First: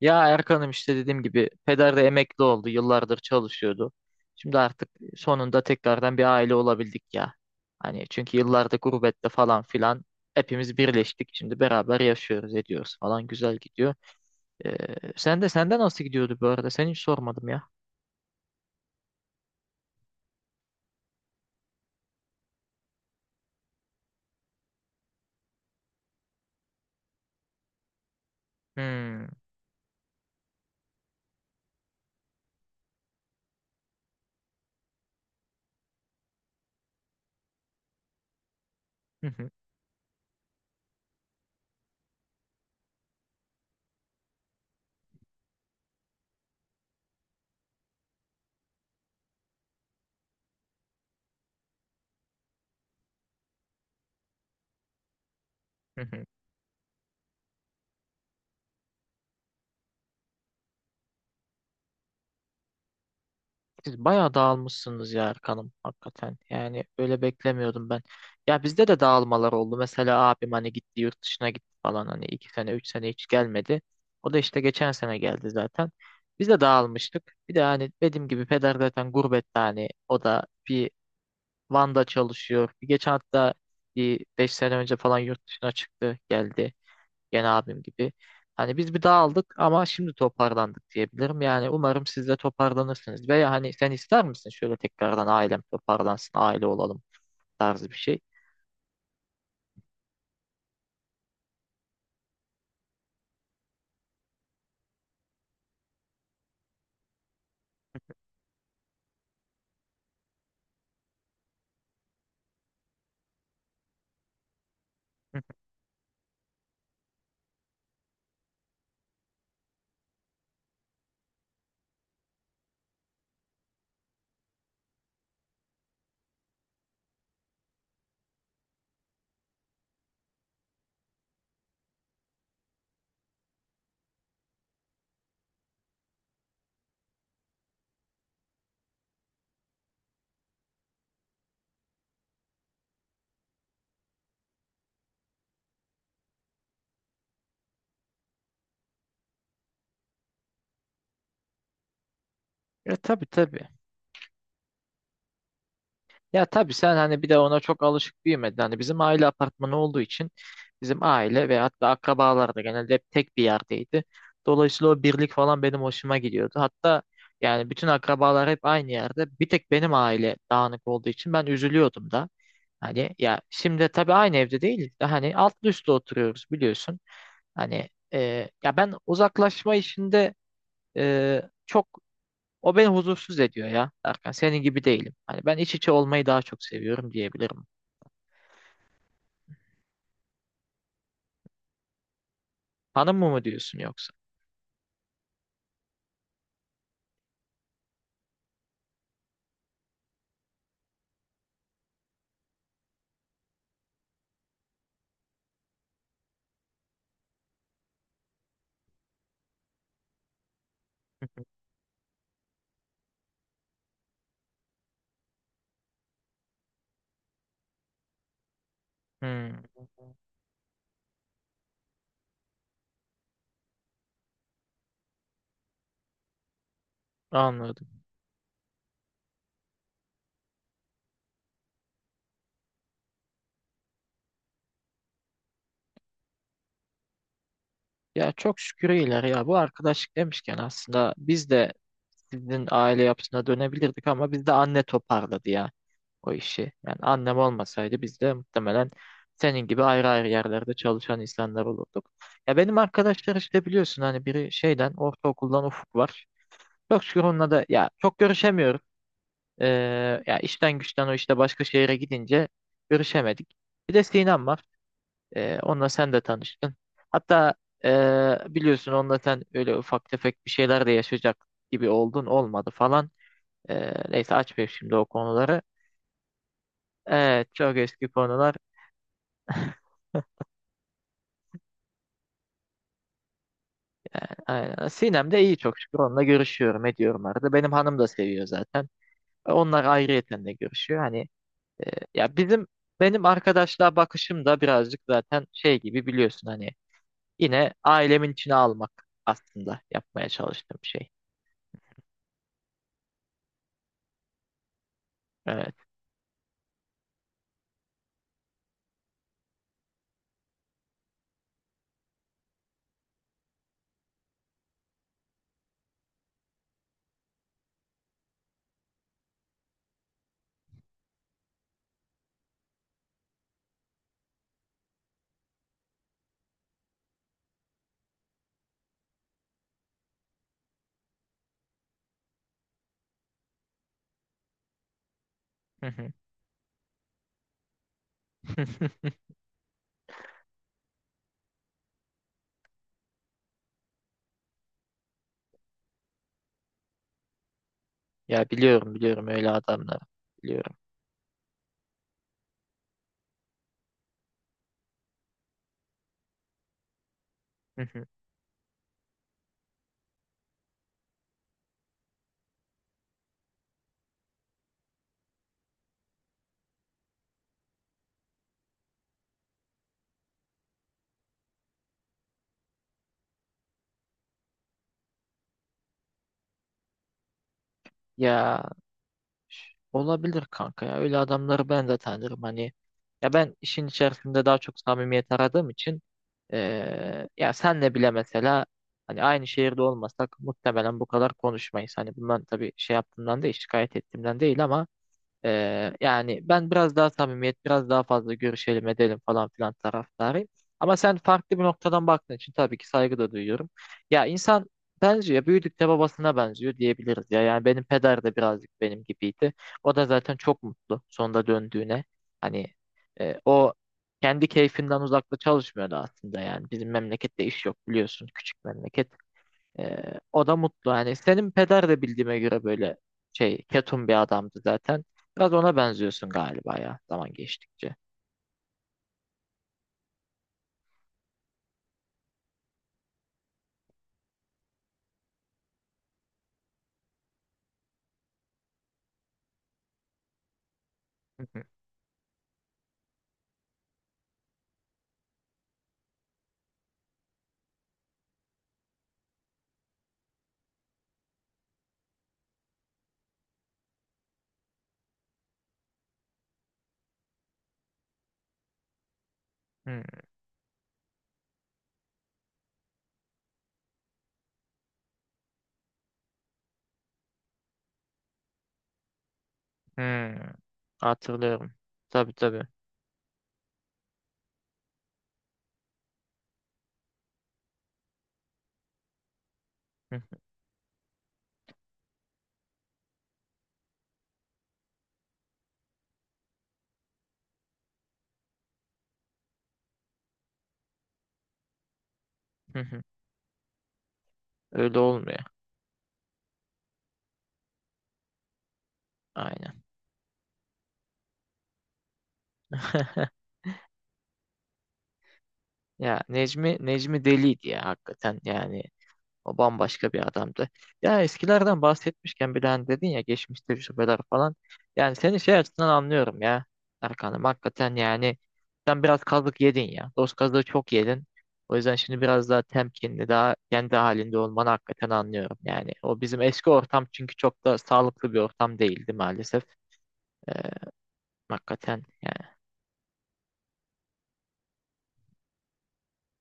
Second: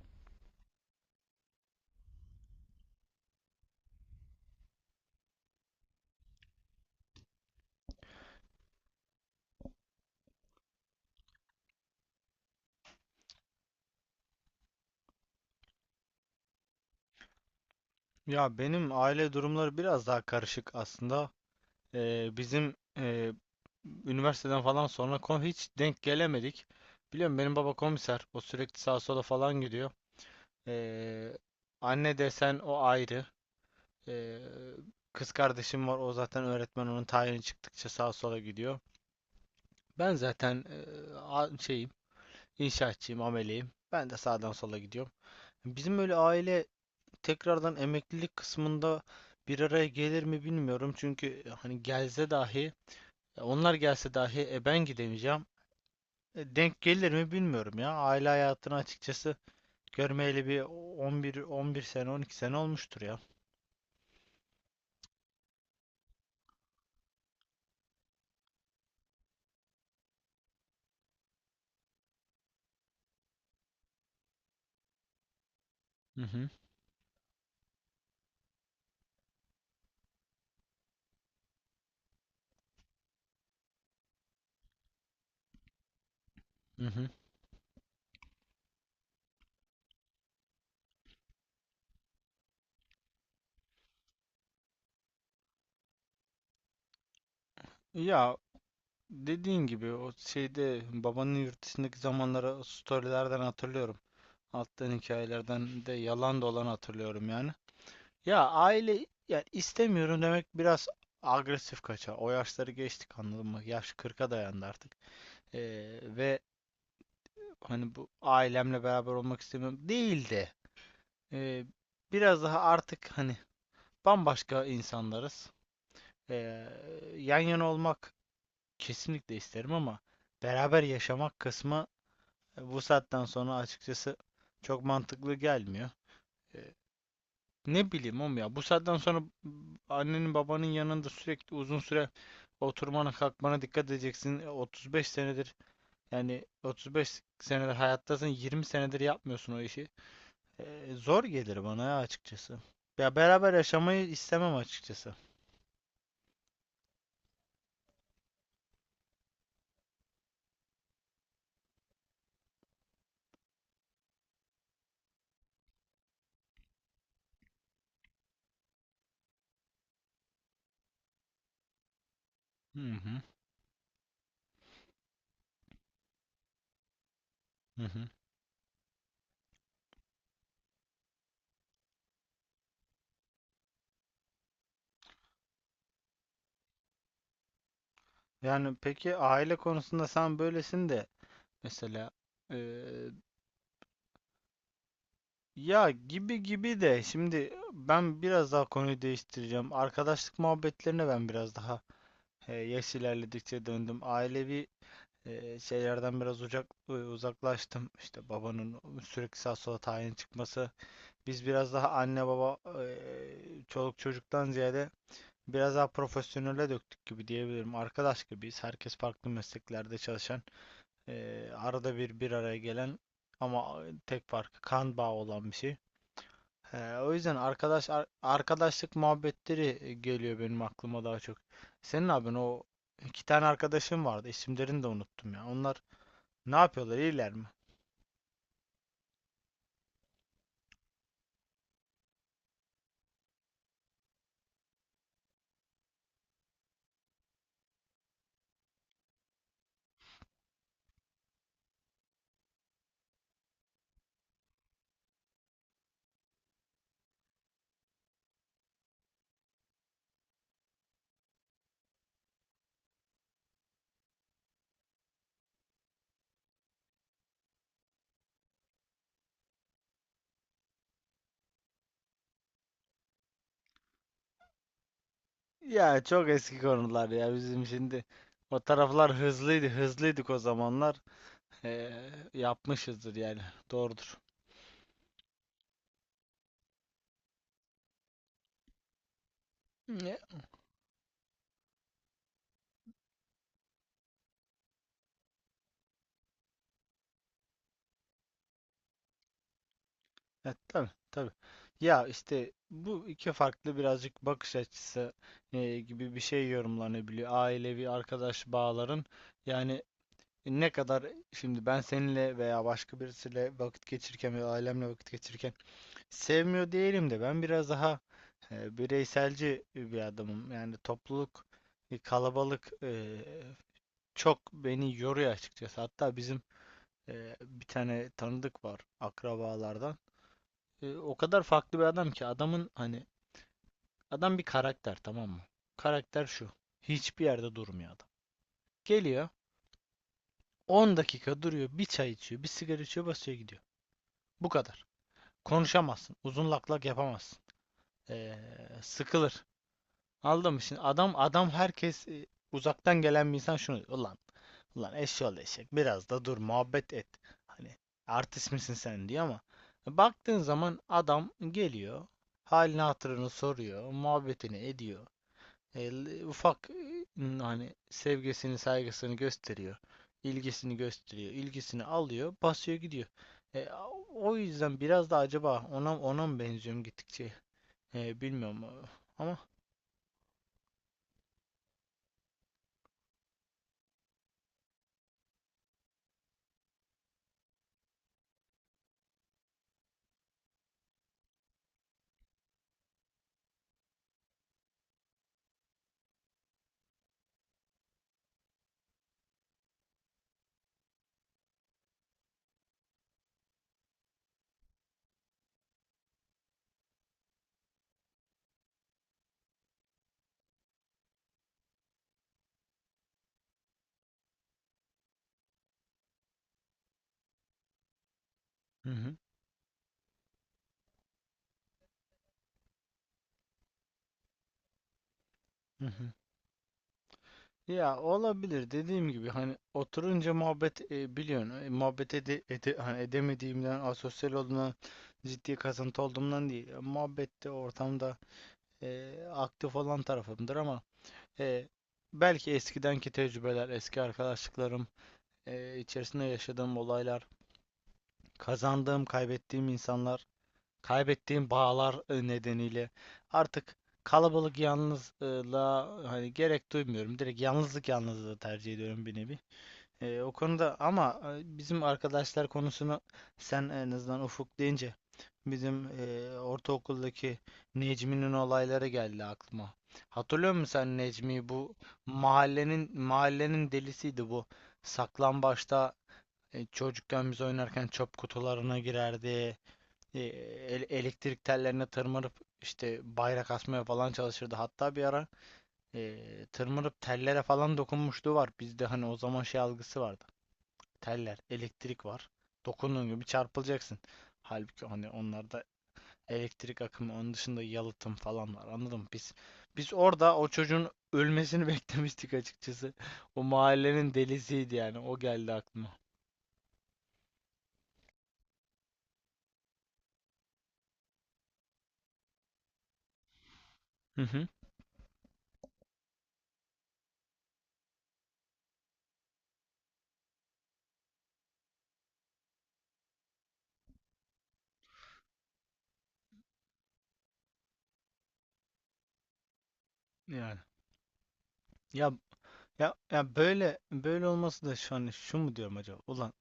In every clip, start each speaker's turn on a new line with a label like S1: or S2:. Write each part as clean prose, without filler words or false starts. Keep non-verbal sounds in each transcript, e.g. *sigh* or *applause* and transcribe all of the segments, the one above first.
S1: Ya Erkan'ım işte dediğim gibi peder de emekli oldu. Yıllardır çalışıyordu. Şimdi artık sonunda tekrardan bir aile olabildik ya. Hani çünkü yıllardır gurbette falan filan hepimiz birleştik. Şimdi beraber yaşıyoruz, ediyoruz falan güzel gidiyor. Ee, sen de senden nasıl gidiyordu bu arada? Seni hiç sormadım ya.
S2: Ya benim aile durumları biraz daha karışık aslında. Bizim üniversiteden falan sonra hiç denk gelemedik. Biliyorum, benim baba komiser. O sürekli sağa sola
S1: Hmm.
S2: falan gidiyor. Ee, Anne desen o ayrı. Ee, Kız kardeşim var. O zaten öğretmen. Onun tayini çıktıkça sağa sola gidiyor. Ben zaten şeyim, inşaatçıyım, ameleyim. Ben de sağdan sola gidiyorum. Bizim öyle aile tekrardan emeklilik kısmında bir araya gelir mi bilmiyorum. Çünkü hani gelse dahi, onlar gelse dahi ben gidemeyeceğim.
S1: *laughs*
S2: Denk gelir mi bilmiyorum ya. Aile hayatını açıkçası görmeyeli bir 11 sene, 12 sene olmuştur ya.
S1: Siz bayağı dağılmışsınız ya Erkan'ım hakikaten. Yani öyle beklemiyordum ben. Ya bizde de dağılmalar oldu. Mesela abim hani gitti yurt dışına gitti falan hani iki sene üç sene hiç gelmedi. O da işte geçen sene geldi zaten.
S2: Hı
S1: Biz
S2: hı.
S1: de dağılmıştık. Bir de hani dediğim gibi peder zaten gurbette hani o da bir Van'da çalışıyor. Bir geçen hatta bir beş sene önce falan yurt dışına çıktı geldi.
S2: Hı hı.
S1: Gene abim gibi. Hani biz bir dağıldık ama şimdi toparlandık diyebilirim. Yani umarım siz de toparlanırsınız. Veya hani sen ister misin şöyle tekrardan ailem toparlansın, aile olalım tarzı bir şey.
S2: Ya, dediğin gibi o şeyde babanın yurt dışındaki zamanları storylerden hatırlıyorum. Attığın hikayelerden de yalan da olanı hatırlıyorum yani. Ya, aile, yani istemiyorum demek biraz agresif kaçar. O yaşları geçtik, anladın mı? Yaş 40'a dayandı artık.
S1: Hı hı.
S2: Ve hani bu ailemle beraber olmak istemiyorum değil de, ee, biraz daha artık, hani, bambaşka insanlarız. Ee, Yan yana olmak kesinlikle isterim ama beraber yaşamak kısmı, bu saatten sonra açıkçası çok mantıklı gelmiyor. Ee, Ne bileyim oğlum ya. Bu saatten sonra annenin babanın yanında sürekli uzun süre oturmana kalkmana dikkat edeceksin. 35 senedir, yani 35 senedir hayattasın, 20 senedir yapmıyorsun o işi. Zor gelir bana ya açıkçası.
S1: E
S2: Ya,
S1: tabii
S2: beraber
S1: tabii.
S2: yaşamayı istemem açıkçası.
S1: Ya tabii sen hani bir de ona çok alışık büyümedin. Hani bizim aile apartmanı olduğu için bizim aile ve hatta akrabalar da genelde hep tek bir yerdeydi. Dolayısıyla o birlik falan benim hoşuma gidiyordu. Hatta yani bütün akrabalar hep aynı yerde. Bir tek benim aile dağınık olduğu için ben üzülüyordum da.
S2: Hı hı.
S1: Hani ya şimdi tabii aynı evde değiliz de hani altlı üstlü oturuyoruz biliyorsun.
S2: Hı
S1: Hani
S2: hı.
S1: ya ben uzaklaşma işinde çok o beni huzursuz ediyor ya. Erkan senin gibi değilim. Hani ben iç içe olmayı daha çok seviyorum diyebilirim.
S2: Yani, peki, aile konusunda sen böylesin de mesela, e,
S1: Hanım mı diyorsun yoksa?
S2: ya, gibi gibi de, şimdi ben biraz daha konuyu değiştireceğim. Arkadaşlık muhabbetlerine ben biraz daha, yaş ilerledikçe döndüm. Ailevi şeylerden biraz uzak, uzaklaştım. İşte babanın sürekli sağ sola tayin çıkması. Biz
S1: *laughs*
S2: biraz daha anne baba e, çoluk çocuktan ziyade biraz daha profesyonele döktük gibi diyebilirim. Arkadaş gibiyiz. Herkes farklı
S1: Hmm,
S2: mesleklerde çalışan, arada bir bir araya gelen, ama tek farkı kan bağı olan bir şey. O yüzden
S1: anladım.
S2: arkadaşlık muhabbetleri geliyor benim aklıma daha çok. Senin abin, o iki tane arkadaşım vardı. İsimlerini de unuttum ya. Onlar ne yapıyorlar? İyiler mi?
S1: Ya çok şükür iyiler ya. Bu arkadaşlık demişken aslında biz de sizin aile yapısına dönebilirdik ama bizde anne toparladı ya o işi. Yani annem olmasaydı biz de muhtemelen senin gibi ayrı ayrı yerlerde çalışan insanlar olurduk. Ya benim arkadaşlar işte biliyorsun hani biri şeyden ortaokuldan Ufuk var. Çok şükür onunla da ya çok görüşemiyorum. Ee, ya işten güçten o işte başka şehire gidince görüşemedik. Bir de Sinem var. Onunla sen de tanıştın. Hatta biliyorsun onunla sen öyle ufak tefek bir şeyler de yaşayacak gibi oldun olmadı falan. Neyse açmayayım şimdi o konuları.
S2: Ya çok eski konular ya,
S1: Evet
S2: bizim
S1: çok
S2: şimdi
S1: eski konular.
S2: o taraflar hızlıydı, hızlıydık o zamanlar. Ee, Yapmışızdır yani, doğrudur.
S1: Aynen. Sinem de iyi çok şükür. Onunla görüşüyorum ediyorum arada. Benim hanım da seviyor zaten. E, onlar
S2: Ya.
S1: ayrıyeten de görüşüyor. Hani ya benim arkadaşlığa bakışım da birazcık zaten şey gibi biliyorsun hani yine ailemin içine almak aslında yapmaya
S2: Evet,
S1: çalıştığım
S2: tabii
S1: şey.
S2: tabii. Ya, işte bu iki farklı birazcık bakış açısı
S1: Evet.
S2: gibi bir şey yorumlanabiliyor. Ailevi arkadaş bağların, yani ne kadar, şimdi ben seninle veya başka birisiyle vakit geçirirken veya ailemle vakit geçirirken sevmiyor diyelim de, ben biraz daha bireyselci bir adamım. Yani topluluk, kalabalık çok beni yoruyor açıkçası. Hatta bizim bir tane tanıdık var akrabalardan. O kadar farklı bir adam ki, adamın, hani, adam bir karakter, tamam mı?
S1: Hı hı.
S2: Karakter şu: hiçbir yerde durmuyor adam. Geliyor,
S1: *laughs*
S2: 10 dakika duruyor, bir çay içiyor, bir sigara içiyor, basıyor gidiyor. Bu kadar. Konuşamazsın. Uzun lak lak yapamazsın. Ee,
S1: Ya biliyorum
S2: Sıkılır.
S1: öyle adamları.
S2: Anladın mı?
S1: Biliyorum.
S2: Şimdi adam, adam, herkes, uzaktan gelen bir insan şunu diyor: ulan, eşşoğlu eşek, biraz da dur, muhabbet et. Hani,
S1: Hı hı.
S2: artist misin sen, diyor ama baktığın zaman adam geliyor, halini hatırını soruyor, muhabbetini ediyor, ufak, hani, sevgisini saygısını gösteriyor, ilgisini gösteriyor, ilgisini alıyor, basıyor gidiyor. E, O yüzden biraz da, acaba ona mı benziyorum gittikçe? Bilmiyorum
S1: Ya
S2: ama.
S1: olabilir kanka ya. Öyle adamları ben de tanırım hani. Ya ben işin içerisinde daha çok samimiyet aradığım için ya senle bile mesela hani aynı şehirde olmasak muhtemelen bu kadar konuşmayız. Hani bundan tabii şey yaptığımdan değil, şikayet ettiğimden değil ama yani ben biraz daha samimiyet, biraz daha fazla görüşelim edelim falan filan taraftarıyım. Ama sen farklı bir noktadan baktığın için tabii ki saygı da duyuyorum. Ya insan benziyor, büyüdükçe babasına benziyor diyebiliriz ya. Yani benim peder de birazcık benim gibiydi. O da zaten çok mutlu sonunda döndüğüne. Hani o kendi keyfinden uzakta çalışmıyordu aslında yani. Bizim memlekette iş yok biliyorsun, küçük
S2: Hı
S1: memleket.
S2: hı.
S1: O da mutlu. Yani senin peder de bildiğime göre böyle şey ketum bir adamdı zaten. Biraz ona
S2: Hı hı.
S1: benziyorsun galiba ya zaman geçtikçe.
S2: Ya olabilir, dediğim gibi, hani oturunca muhabbet, biliyorsun, hani edemediğimden, asosyal olduğumdan, ciddi kasıntı olduğumdan değil. Muhabbette, ortamda aktif olan tarafımdır ama,
S1: Hı hı,
S2: E, belki eskidenki tecrübeler, eski arkadaşlıklarım, içerisinde yaşadığım olaylar, kazandığım, kaybettiğim insanlar, kaybettiğim bağlar nedeniyle artık kalabalık yalnızlığa hani gerek duymuyorum. Direkt yalnızlık, yalnızlığı tercih ediyorum bir nevi.
S1: hı
S2: O konuda ama, bizim arkadaşlar konusunu sen en azından Ufuk deyince, bizim ortaokuldaki Necmi'nin olayları geldi aklıma.
S1: hı.
S2: Hatırlıyor musun sen Necmi'yi?
S1: Hatırlıyorum.
S2: Bu
S1: Tabii tabii.
S2: mahallenin delisiydi bu. Saklambaçta, çocukken biz oynarken çöp kutularına girerdi.
S1: Hı
S2: E,
S1: hı,
S2: elektrik tellerine tırmanıp işte bayrak asmaya falan çalışırdı. Hatta bir ara tırmanıp tellere falan dokunmuşluğu var. Bizde hani o zaman şey algısı vardı: teller, elektrik var,
S1: hı hı.
S2: dokunduğun gibi çarpılacaksın. Halbuki
S1: Öyle
S2: hani
S1: olmuyor.
S2: onlarda elektrik akımı, onun dışında yalıtım falan var. Anladın mı? Biz
S1: Aynen.
S2: biz orada o çocuğun ölmesini beklemiştik açıkçası. *laughs* O
S1: *laughs*
S2: mahallenin delisiydi yani. O geldi aklıma.
S1: Ya Necmi deliydi ya hakikaten yani o bambaşka bir adamdı. Ya eskilerden bahsetmişken bir hani dedin ya geçmiş tecrübeler
S2: Hı hı.
S1: falan. Yani seni şey açısından anlıyorum ya Erkan'ım. Hakikaten yani sen biraz kazık yedin ya. Dost kazığı çok yedin. O yüzden şimdi biraz daha temkinli, daha kendi halinde olmanı hakikaten anlıyorum. Yani o bizim eski ortam çünkü çok da sağlıklı bir ortam değildi maalesef. Ee,
S2: Yani.
S1: hakikaten
S2: Ya
S1: yani.
S2: ya, böyle böyle olması da, şu an şu mu diyorum acaba: ulan,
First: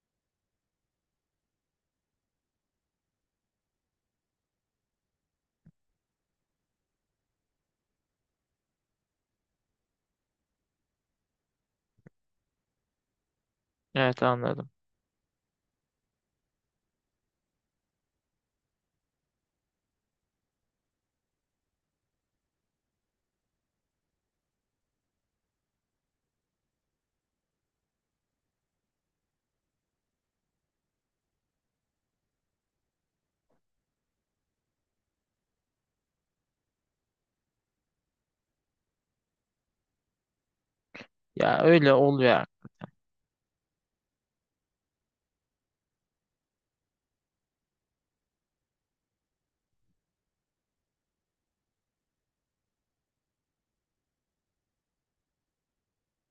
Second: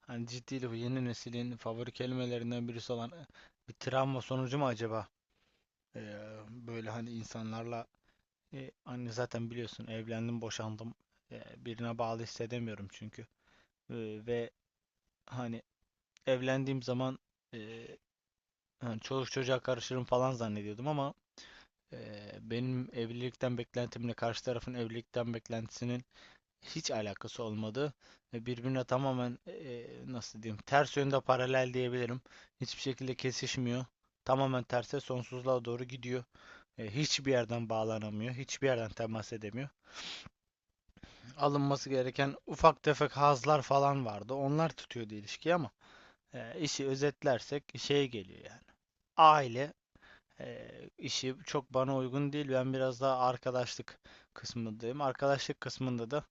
S2: hani, ciddiyle, bu yeni neslin favori kelimelerinden birisi olan bir travma sonucu mu acaba? Böyle hani insanlarla, hani zaten biliyorsun, evlendim, boşandım. Birine bağlı hissedemiyorum çünkü. Ee,
S1: Evet
S2: ve
S1: anladım.
S2: hani evlendiğim zaman, e, hani çoluk çocuğa karışırım falan zannediyordum ama, e, benim evlilikten beklentimle karşı tarafın evlilikten beklentisinin hiç alakası olmadı. Ve birbirine tamamen, nasıl diyeyim, ters yönde paralel diyebilirim. Hiçbir şekilde kesişmiyor. Tamamen terse, sonsuzluğa doğru gidiyor. Hiçbir yerden bağlanamıyor, hiçbir yerden temas edemiyor.
S1: Ya
S2: Alınması
S1: öyle
S2: gereken
S1: oluyor.
S2: ufak tefek hazlar falan vardı. Onlar tutuyordu ilişkiyi ama, işi özetlersek şeye geliyor yani. Aile e, işi çok bana uygun değil. Ben biraz daha arkadaşlık kısmındayım. Arkadaşlık kısmında da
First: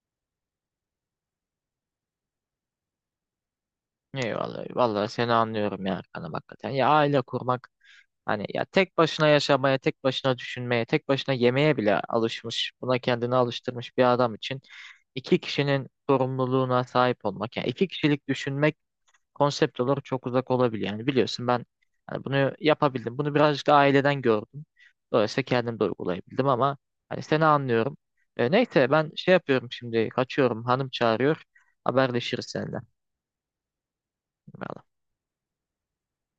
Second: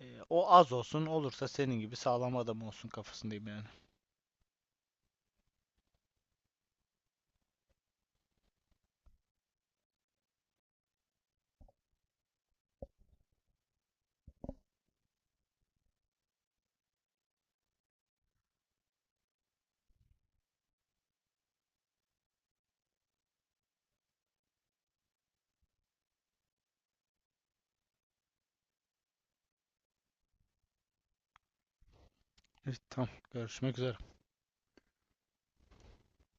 S2: o az olsun, olursa senin gibi sağlam adam olsun kafasındayım yani.
S1: Eyvallah. Vallahi seni anlıyorum ya Erkan'ım hakikaten. Ya aile kurmak hani ya tek başına yaşamaya, tek başına düşünmeye, tek başına yemeye bile alışmış, buna kendini alıştırmış bir adam için iki kişinin sorumluluğuna sahip olmak, yani iki kişilik düşünmek konsept olarak çok uzak olabilir. Yani biliyorsun ben hani bunu yapabildim. Bunu birazcık da aileden gördüm. Dolayısıyla kendim de uygulayabildim ama hani seni anlıyorum. E, neyse ben şey yapıyorum şimdi kaçıyorum. Hanım çağırıyor. Haberleşiriz seninle.
S2: Evet, tamam, görüşmek üzere.